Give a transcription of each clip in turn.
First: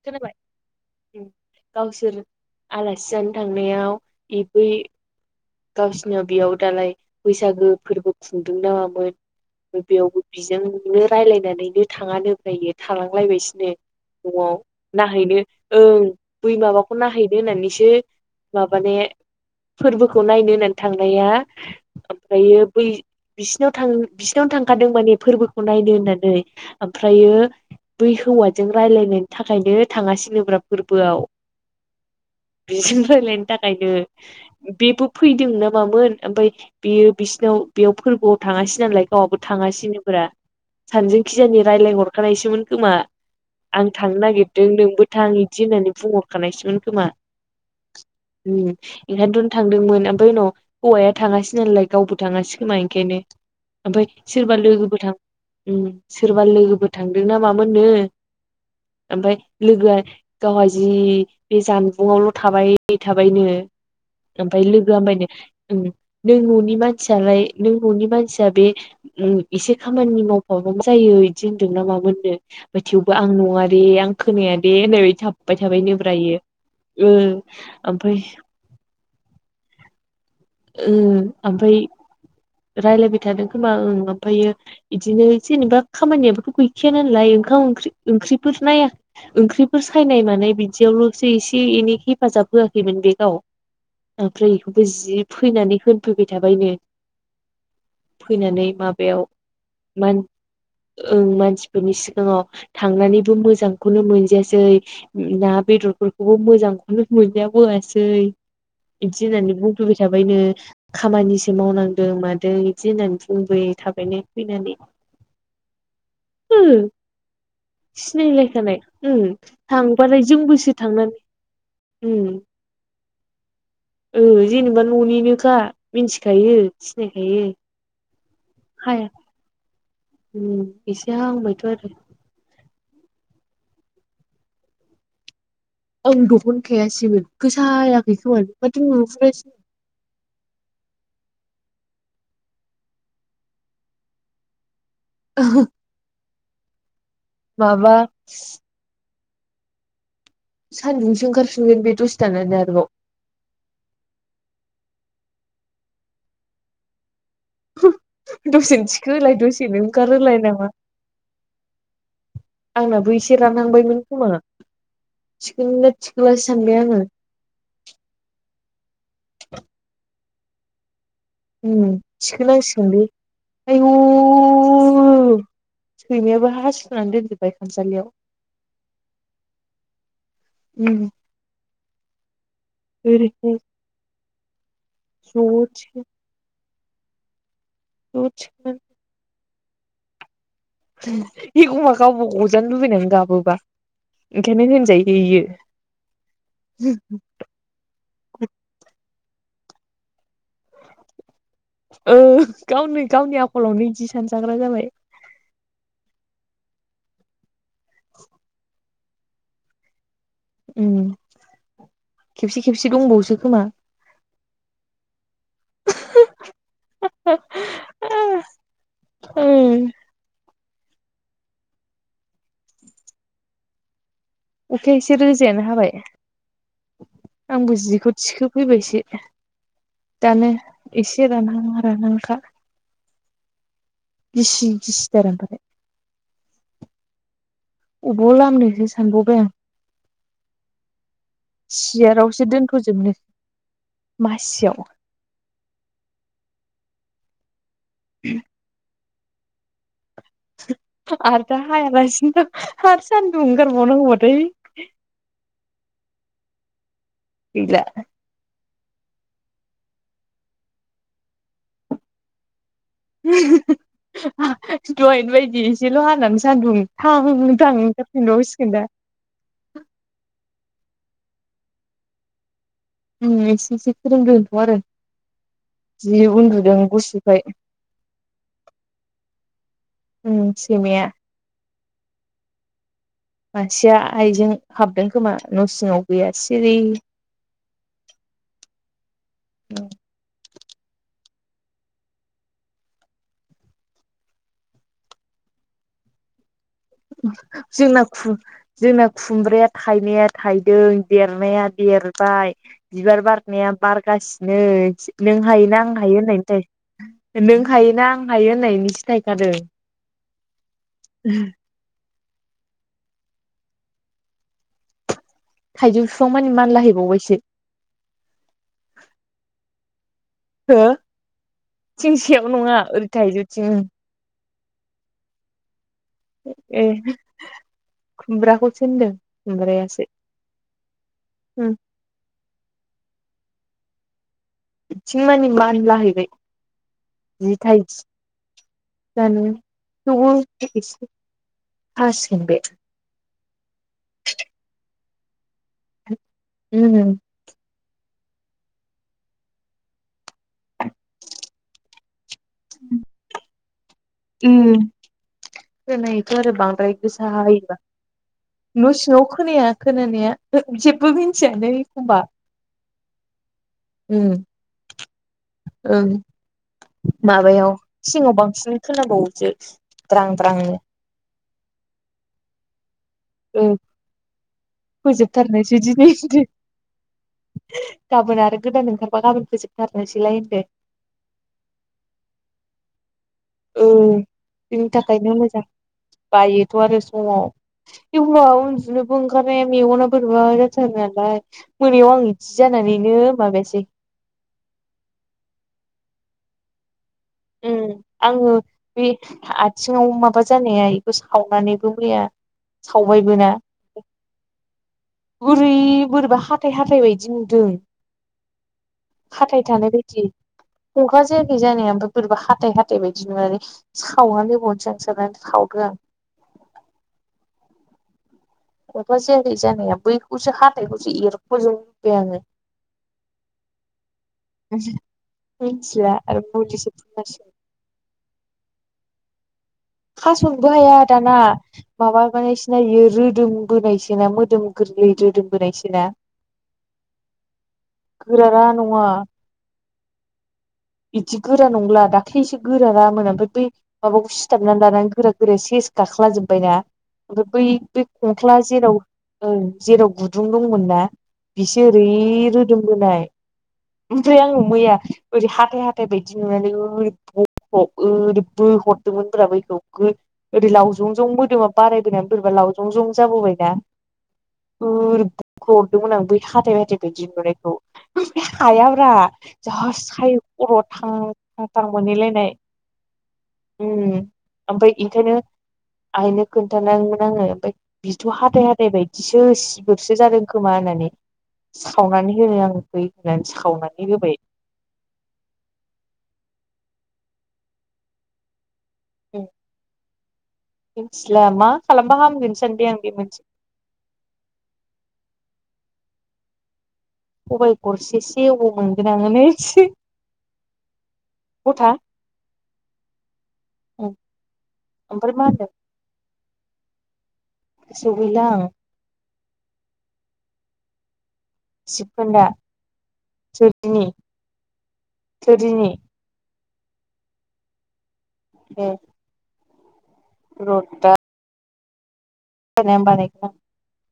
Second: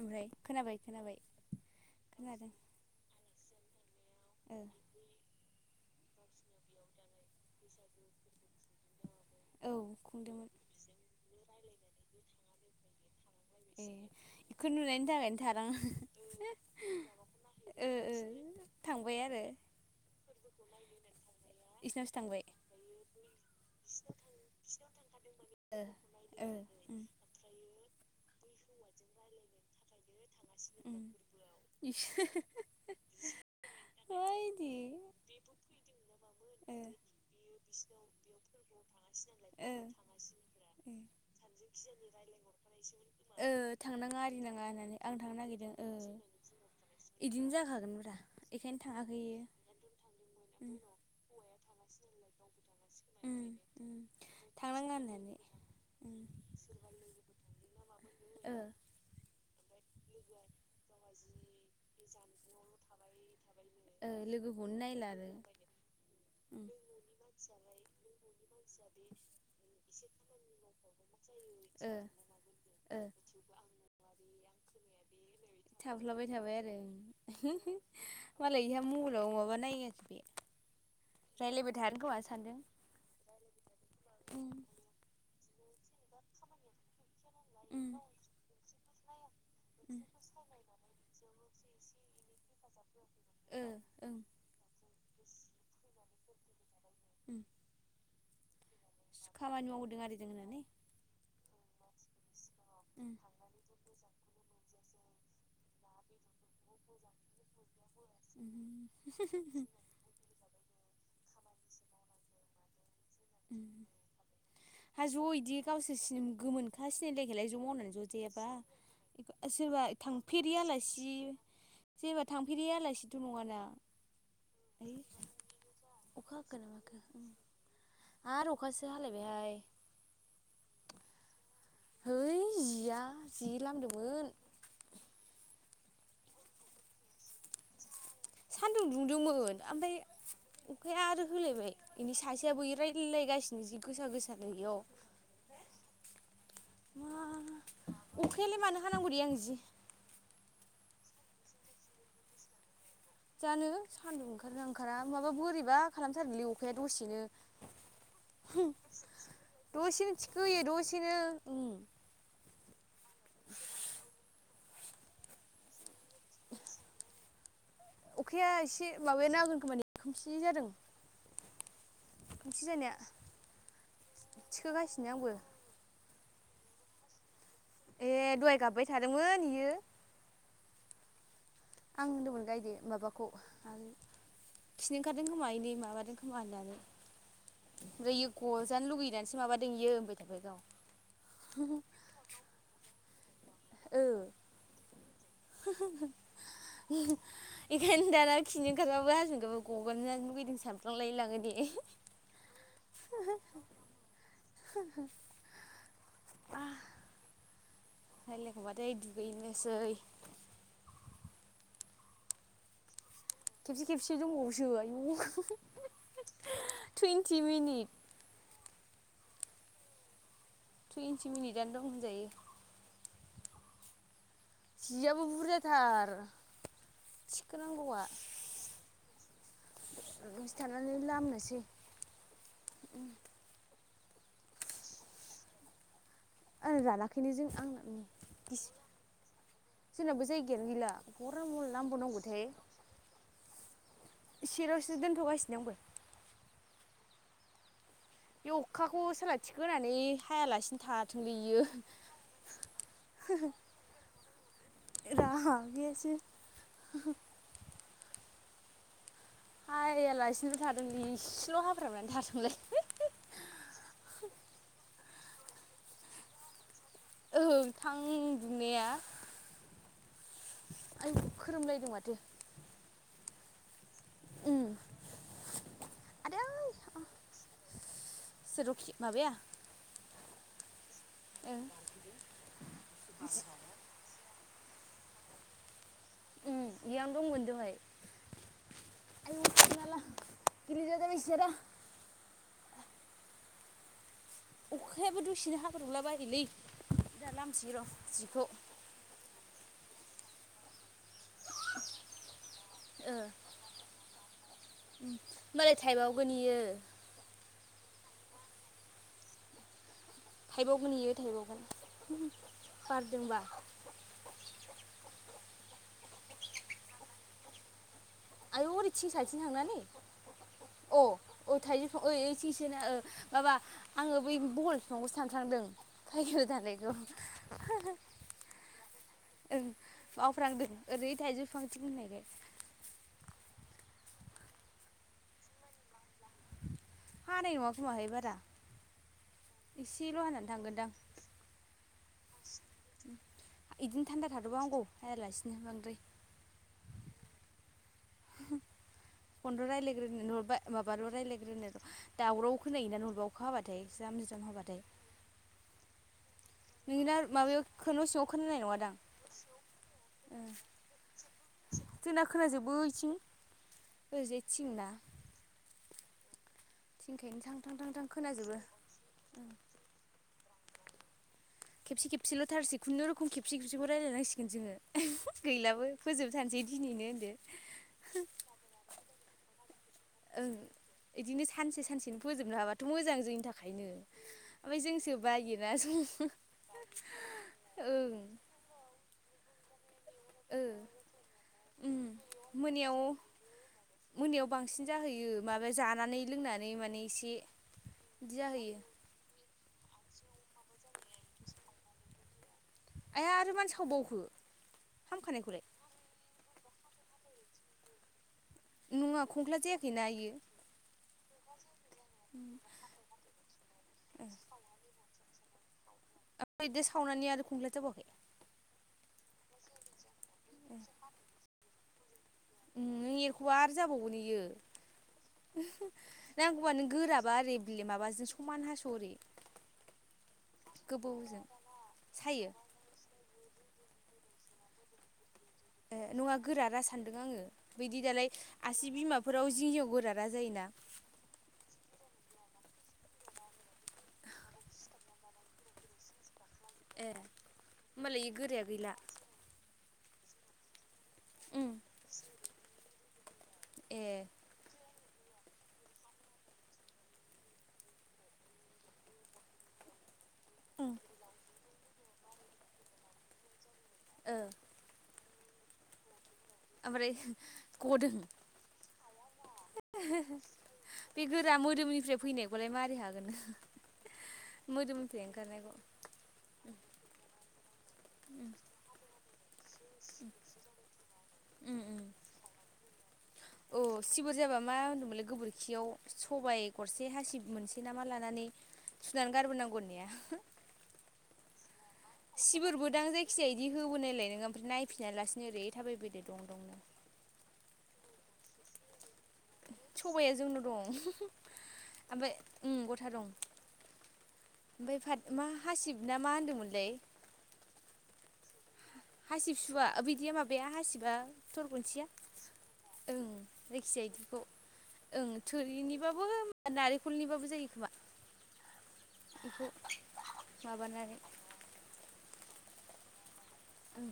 ओमफ्राय खोनाबाय खोनाबाय उम गावसोर खोनादों आलासि जानो थांनायाव ओ एबोै गावसिनियाव बेयाव दालाय बैसागो फोरबो खुंदों ना मामोन औ ओमफ्राय बेयावबो खुंदोंमोन। बिजों नो रायलायनानैनो थाङानो ओमफायो थालांलायबायसो ए बेखौ नुनायनि थाखायनो ओं बै थालां माबाखौ नायहैनो ओ होननानैसो ओ माबानाया थांबाय आरो फोरबोखौ नायनो होननानै थांनाया इसिनावसो थांबाय ओमफ्रायो बै बिसिनाव थां बिसिनावनो थांखादों माने फोरबोखौ ओ नायनो होननानै ओ ओमफ्रायो बै हौवाजों रायलायनायनि थाखायनो थाङासैनो ब्रा उम फोरबोआव इस बिजों रायलायनो थाखायनो बायदि बेबो फैदों नाामामोन ओमफ्राय ओ बेयो बिसिनाव बेयाव फोरबोआव थाङासै नालाय गावहाबो ओ थाङासैनो ब्रा सानजों खिजानि रायजलाय हरखानायसोमोन खोमा ओ आं थांनो थांनाङा आरि नाङा नागिरदों होननानै नोंबो आं थां थांनो इदि नागिरदों ओ होननानै बुंहरखानायसोमोन खोमा इदिनो जाखागोनब्रा उम बेखायनो थाङाखै ओंखायनोथ' थांदोंमोन ओमफ्राय उनाव इयो हौवाया थाङासै नालाय गावबो थाङासै खोमा ओंखायनो उम उम ओमफ्राय सोरबा थांनाङा लोगोफोर थां होननानै उम सोरबा लोगोफोर थांदों ना मामोननो ओ ओमफ्राय लोगोआ गावहा जि बे जानबुंआवल' थाबाय थाबायनो ओ ओमफ्राय लोगोखौनो नायला लोगोआमनो आरो उम नों उम न'नि मानसियालाय नों न'नि मानसिया बे उम एसे खामानि मावफा हैबा मा जायो बिदि होनदों ना मामोननो ओमफाय थेवबो आं नङा दे आं खोनाया दे होननायबादि थाब थाफ्लाबाय थाबाय आरो ओमफ्राय मालायहा मबाइलाव माबा नायाखै बे ओ रायलायबाय आमफ्राय थागोन खोमा सानदों रायलायबाय थादों खोमा ओं उम ओमफ्रायायो उम बिदिनो जेनेबा खामानियाबोथ' गै गैखाया नालाय ओंखाम ओंख्रि उम ओंख्रिफोर नाया ओंख्रिफोर सायनाय मानाय बिदियावल' एसे एनै हेफाजाब होआखैमोन बे गाव ओ ओं ओमफ्राय बेखौबो जि फैनानै होनफैबाय थाबायनो ओम फैनानै माबायाव आरो मान जों होननानै ओं मानसिफोरनि सि गाङाव मोजांखौनो मोनजायासै ना थांनानैबो मोजां खौनो मोनजायासै ना बेदरफोरखौबो मोजांखौनो मोनजाबोआसै सै जोंना बिदि होननानै बुंफैबाय थाबायनो खामानिसो मावनांदों मादों बिदि होननानै उम बुंबाय थाबायनो फैनानै हा ज' इदि गावसोर सिम ओ गोमोनखा सिनायखालायना ज' मावनानै ज' जेबा सिनायलायखानाय उम सोरबा थांबालाय थांफेरि जोंबोसो आलासि थांनानै उम जेबा थांफेरि आलासिथ' नङाना ओ जेनेबा ओइ न'निनोखा अखा हाखो मिथिखायो ना माखो सिनायखायो आरो अखासो हाया हालायबायहाय उम इसे हांबायथ' आरो हैइ जिया जि लामदोंमोन आं दहुन खायासैमोन गोसा हायाखै खोमा सान्दुं माथो नुहुरासै दुंदोंमोन ओमफ्राय अखाया आरो होलायबाय बिनि सासेयाबो रायज्लायगासिनो जि गोसा गोसानो इयाव ओ मा अखायालाय मानो हानांगौ दे आं जि सान्दुंसो ओंखारफिनगोन बे दसे थानानो आरोबाव जानो सान्दुं ओंखारोना ओंखारा माबा बोरैबा खालामथारोलै अखाया दसेनो दसेनो थिखोलाय दसेनो ओंखारहोलाय थिखो होयो नामा दसेनो उम आंनाबो एसे रानहांबायमोन खोमा थिखोनोनो थिखोलासो सानबाय आङो अखाया एसे माबाया हागोन खोमा नै खोमसि जादों ओम खोमसि थिखोनांसिगोन जानाया लै आयु थिखोगासिनो आंबो सैमायाबो हासुनानै दोनदों ए दहाय गाबबाय थादोंमोन बियो ओम आं होनदोंमोन गायदे माबाखौ ओरैनो आरो खिनो ओंखारदों खोमा ज' इनै थिखो माबादों खोमा होननानै ओमफ्राय ज' गजानो थिखोनानै लुगैनानैसो माबादों इयो होनबाय थाबाय गाव एखमा गावबो गजानो लुबैनानै गाबोबा ओ ओंखायनो होनजायो दै इयो इखायनो दाना खिनि ओंखारबाबो हासुनो ओंखारबानो गगारजानो लुबैदों सानफ्लांलाय लाङो दे ओ गावनो गावनि आखलावनो इदि सानजाग्रा जाबाय रायलायखांबाथाय दुगैनोसै खेबसे खेबसे दंबावोसो खोमा खेबसे खेबसे दंबावोसो आयं टुइन्टि मिनिट [unintelligible] टुइन्टि मिनिटआनो दं होनजायो अखाया एसे जियाबो रोजायानो हाबाय बुरजाथार आंबो थिखोनांगौआ जिखौ थिखो फैबायसो दानो दसे थानानै एसे लामनोसै रानहांहां रानहांखा गिसि गिसि [unintelligible] रानाखैनो जों आंना अबाव गिसि लामनोसो सानबावबाय आं जोंनाबो जायगायानो गैला [unintelligible] अबाव सियारावसो लामबावनांगौथाय दोनथ'जोबनो मासियाव सेरावसो दोनथ'गासिनो आंबो बे अखाखौ सोलाथिखो होनानै हायालासिनो थाथोंलै आरो इयो दा हायालासिनो आरो सान्दुं ओंखारबावनांगौबाथाय रागायासो [unintelligible] हायालासिनोबो थादों इसेल' हफ्रामनानै थाथोंलाय दहायनि बायदि एसेल' हानानै सानदुं थां थां ओं थां ओंखारफिनबावसिगोन दुंनाया दा आयौ खोरोमलायदों माथो एसे एसे खोरोमदोंथ' उम आरो जि आदै उन्दुदों गुसुखाय सोर रुखि माबाया सैमाया ओं [unintelligible] मासेया आइजों हाबदों खोमा न' सिङाव गैया उम सिरि इयावनो दंमोन दहाय आयौ थिखोनो हाला गिलिर जाथारबाय सियारा अखायाबो दसेनो हाब्रबलाबायोलै दा लामसै र' जोंना खु जिखौ जोंना खुमब्राया थाइनाया थाइदों देरनाया देरबाय ओ बिबार बारनाया बारगासिनो नों मालाय हायोना आं हायो थाइबावगोन होननायनायनि इयो थाय नों हायोना आं हायो होननायनि सो थायखादो थाइबावगोन इयो थाइबावगोन बारदोंबा थाइजौ बिफां माने मानलाहैबावबायसो आयौ ओरै थिं साथिं थांनानानै हो अ औ थाइजौ ओइ थिंसेयाव नङा ओइथिंसोना ओ ओरै माबा थाइजौथिं आङो बै बहल बिफांखौसो सानफ्रांदों [unintelligible] ए जानायखौ खुमब्राखौसो होनदों ओं खुमब्रायासो बावफ्रांदों ओरै थाइजौ फिफांथिं होननायखाय बिथिं मानि मानलाहैबाय हानाय जि नङा थाइ खोमाहाय बारा जानो एसेल' हानानै थांगोनदां [unintelligible] हासिगोन बे इदिनो थान्दा थाथ'बा हामगौ हायालासिनो बांद्राय [unintelligible] [unintelligible] फन ल' रायज्लायग्रोनो [unintelligible] माबा माबाल' रायलायग्रोनो दावराव खोनायो ना नहलेबा अखा हाबा ज्राम ज्रुम उम होबा थाय खोनायोथ' आरो बांद्राय नोंना गोसा माबायाव हायोब्ला न सिङाव खोनानाय नङा न' सिङाव खोनाया खोनानाया जेबो मिन्थियानो एख'मबा जोबो इथिं उम ओरैजाय थिंला ओं थां थां माबायाव थां थां सिङाव खोनाजोबो बांसिन खोनाबावोसो द्रां द्रांनो खेबसे खेब खेबसेल' थारसै खुनुरुखुम खेबसे ओ खेबसेखौ रायलायनांसिगोन जोङो फोजोबथारनोसै गैलाबो दिनै होनदो फोजोबथारनिसै दिनैनो होनदो गाबोन आरो गोदान ओंखारबा गाबोन फोजोब ओं इदिनो सानसे सानसेनो फोजोबनो हाबाथ' मोजां जोंनि ओ थाखायनो ओमफ्राय बिनि जोंसो थाखायनो मोजां बायोना जों बायोथ' आरो समाव ओं [unintelligible] उन्दुनो बो ओंखारनाया मेगना बोरैबा ओ जाथारो नालाय उम मोनायाव आं इदि मोनायाव जानानैनो माबायासै मोनायाव बांसिन जाहैयो माबा जानानै लोंनानै माने इसे ओम आङो बे आथिङाव माबा जानाया इखो सावनानैबो मैया आइया सावबायबो ना आरो मानो सावबावखो हामखानायखौलाय गुरै बोरैबा हाथ हाथाय बायदि नुदों नङा खंख्ला हाथाय थानाय जायाखैना बायदि इयो अंखा जायाखै जानाया ओमफा हाथाइ हाथाइ बायदि नुनानै सावनानै बहननोसै आं साननानै सावदो आं ओमफाय बिदि सावनानै आरो खुंख्ला जाबावाखै अबा जायाखै जानाया बैखौसो हाथायखौसो एरख'जोबबाय आङो ओम नों एरख'वा आरो जाबावगोन इयो मिथिला आरो नांगौबा नों मुलिसो गोराबा फुननांसिगोन ओरै बिलि माबाजो समान हास'ओरै हास'नोबो हाया दाना सायो माबाबाय सिनायो रोदोम बोनायसो ना मोदोम गोरलै रोदोम बोनायसोना नङा गोरारा सानदों आङो बैदि दालाय गोरारा आसि नङा बिमाफोराव जिंजिङाव गोरारा जायोना बिदि गोरा नंला दाख्लैसो गोरारामोन ओमफाय बै माबाखौ सिथाबनानै लानानै गोरा गोराया सेस गाखलाजोब्बाय ना ए ओमफाय बै बे होमबालाय खंख्ला गोराया गैला जेराव ओं जेराव गुदुं दंमोन ना उम बिसो ओरै रोदोमबोनाय ए ओमफ्राय आं मैया ओरै हाथ हाथाय हाथाय बायदि नुनानै ओरै बख' ओरै बोहरदोंमोन ब्रा बैखौ गो ओरै ओ लावजंजं मोदोमा बारायबोनानै बोरैबा लावजंजं जाबोबायना ओरै बख' हरदोंमोन आं बै हाथाय हाथाय ओमफ्राय बायदि नुनायखौ गदों हायाब्रा जा सायो खर'आव थां बै गोरा थां थां मोदोमनिफ्राय मोनहैलायनाय फैनायखौलाय मारै हागोन मोदोमनिफ्राय ओंखारनायखौ आयनो खोन्थानायमोन आङो ओमफाय बिथ' हाथाय हाथाय बायदिसो सिबोरसो जादों खोमा होननानै सावनानै होनो आङो [unintelligible] अ सिबोर जायाबा मा होन्दोंमोनलाय गोबोरखियाव सबाय गरसे हासिब मोनसे नामा लानानै सुनानै गारबोनांगौ होननाया मिनथिला मा खालामबा हामगोन सो सानबाय आं से मोनसेखौ बिदि होबोनायलाय नोङो ओमफ्राय नायफिना लासिनो ओरै थाबायबोदो दं दंनो सबाइ गरसेसे अबाव मोनगोन आङो नै सबाया जोंनाव दं गथा ओमफाय ओम गथा दं। ओमफाय फाथ ओमफ्राय मा होनदों हासिब ना मा होनदोंमोनलै गोसोआव गैला आं हासिब सुवा ओ बैदिया माबाया हासिबा थर गथिया सिबखोन्दा ओं जायखिजाया थोरिनि बिदिखौ ओं थोरिनि थोरिनिबो थ होना नारेंखलनिबाबो जायो खोमा? ए बेखौ र' माबानानै ने बानाय ओं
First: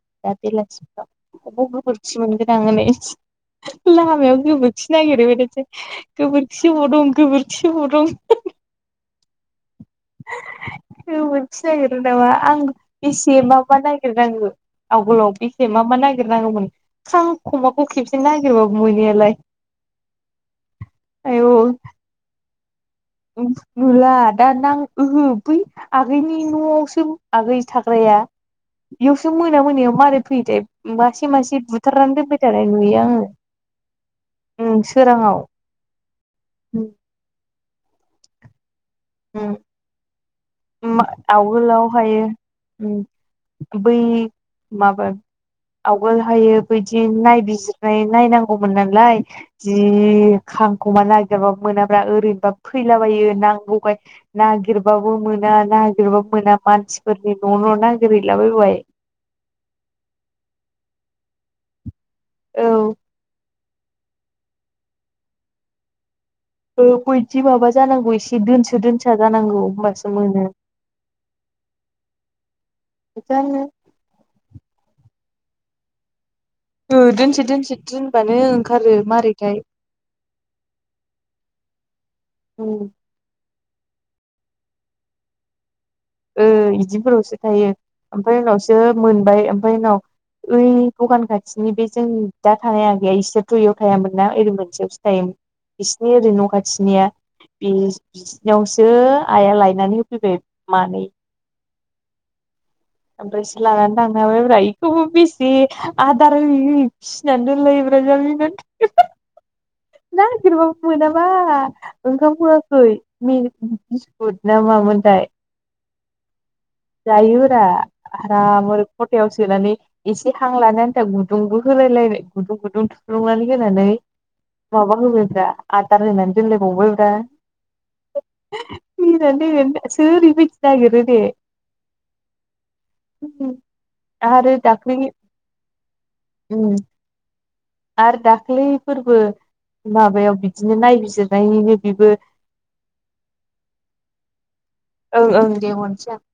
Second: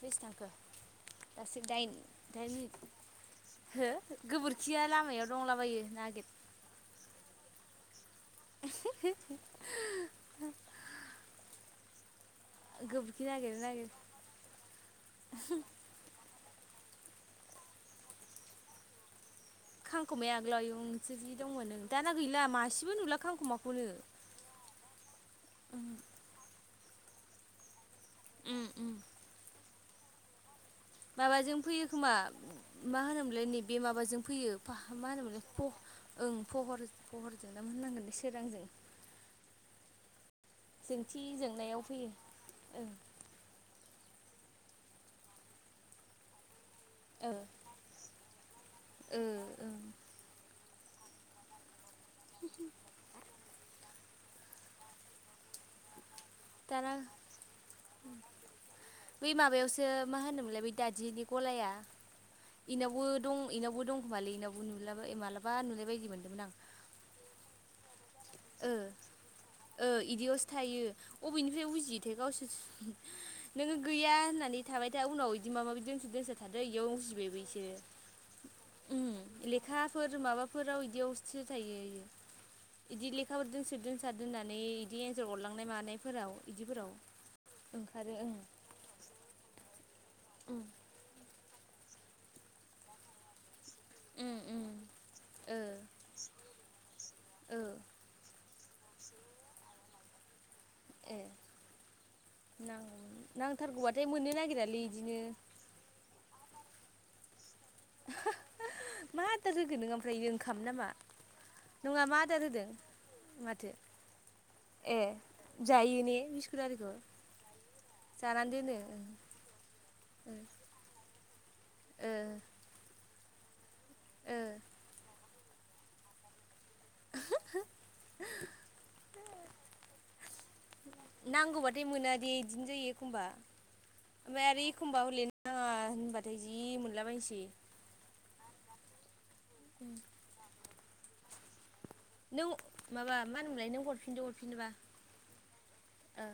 बेसे दा थांखो बेलासिफ्राव दासो ब दाइन गोबोरखि दाइन मोनगोन आङो मिनिट नै हो लामायाव गोबोरखिया गोबोरखि लामायाव नागिरो दंलाबायो बेरायनोसै नागिर गोबोरखि अबाव दं गोबोरखि अबाव दं। [unintelligible] गो मोनथि नागिरो नामा आं गोबोरखि एसे नागिर मा मा नागिर ङो आवगोलाव बेसे मा मा नागिरनांगोमोन। खांखमाखौ खेबसेनो नागिरबाबो मोनियालाय। खांखुमाया आगोलावय नसो जि दंमोन नों दाना गैला मासेबो नुला। खांखमाखौनो नुला दा नां ओहो बै आगैनि न'आवसो आगै थाग्राया उम उम इयावसो मोना मोनायाव मारै फैयोथाय? मासे माबाजों मासे फैयो खोमा बुथारनानै दोनबाय थानाय नुयो मा आङो होनोमोनलै नैबे माबाजों फैयो उम मा सोराङाव होनोमोनलै? ओं फहर फहरजों ना होननांगोन दे सोरांजों। जोंथि जोंनायाव आवगोलाव फैयो हायो। ओं बै माबा आवगोल हायो। बिदि ओ नायबिजिरनाय नायनांगौमोन नालाय ओ ओं जि खांखमा नागिरबाबो मोनाब्ला ओरैनोबा फैलाबायो नांगौाय निर नागिरबाबो मोना नागिरबाबो मोना दाना मानसिफोरनि न' न' नागिरहैलाबायबाय। बै माबायावसो मा होनोमोनलाय बै दादिनि गलाया औ बेनावबो दं इनावबो दंखोमालै बेनावबो नुला माबलाबा नुनाय बायदि मोनदोंमोन आं। गयथि बाबा जानांगौ गय ओ ओ बिदियावसो थायो अबेनिफ्राय उजियैथाये गावसोर बे नोङो गैया होननानै थाबाय था उनाव बिदि माब माबायदि दोनथोदोंसै? थादो इयाव उजिबाय दोनसे दोनसे दोनबानो ओंखारो बेसो मारैथाय लेखाफोर माबाफोर फोराव बिदियावस्रि थायो। उम बिदि लेखाफोर दोंस दोनसार दोननानै बिदि एन्जर अरलांनाय मानाय उम बिदिफोरावसो थायो ओं ओमफ्राय उनावसो मोनबाय ओमफ्राय उनाव उम ओइ दखान खाथिनि बे जों दा थानाय आगैया इसोर याव थायामोन नना उम ओरै उम मोनसेयावसो थायोमोन ओ बिसिनि ओरै न' खाथिनिया ओ बिसिनावसो आइआ लायनानै होफैबाय मानै। नांगौ ओमफ्रायसो लानानै नांथारगौबाथाय थांनो मोननो हाबायब नागिरालै बेखौबो इदिनो बेसे आदार हो फिसिनानै दोनलायब्र जाबायमोन। मा आदार होखो नों ओमफ्राय ओंखाम नामा नागिरबाबो मोनाबा नङा मा ओंखाम आदार होदों होआखै गुद ना मामोनथाय? जायनि [unintelligible] जायोरा आराम दोनो आरो खथायाव सोनानै। एसे ओ हां लानाय आथा गुदुंबो होलाय ओ लायबाय गुदुं गुदुं दुदुं थुखुंनानै होनानै ओ माबा होबब्रा आदार होनानै दोनलायबावबाया सोरैबायायदिनो नागिरो। दे नांगौबाथाय मोना दे बिदिनो जायो। एखमबा ओमफ्राय आरो एखमबा हले नाङा होनबाथाय जि उम मोनलाबायनोसै। आरो दाख्लै फोरबो माबायाव बिदिनो नायबिजिरनायनिनो बेबो नों माबा मा होनोमोनलाय नों हरफिनदो हरफिनोबा ओं ओं दे हरनोसै आं ओ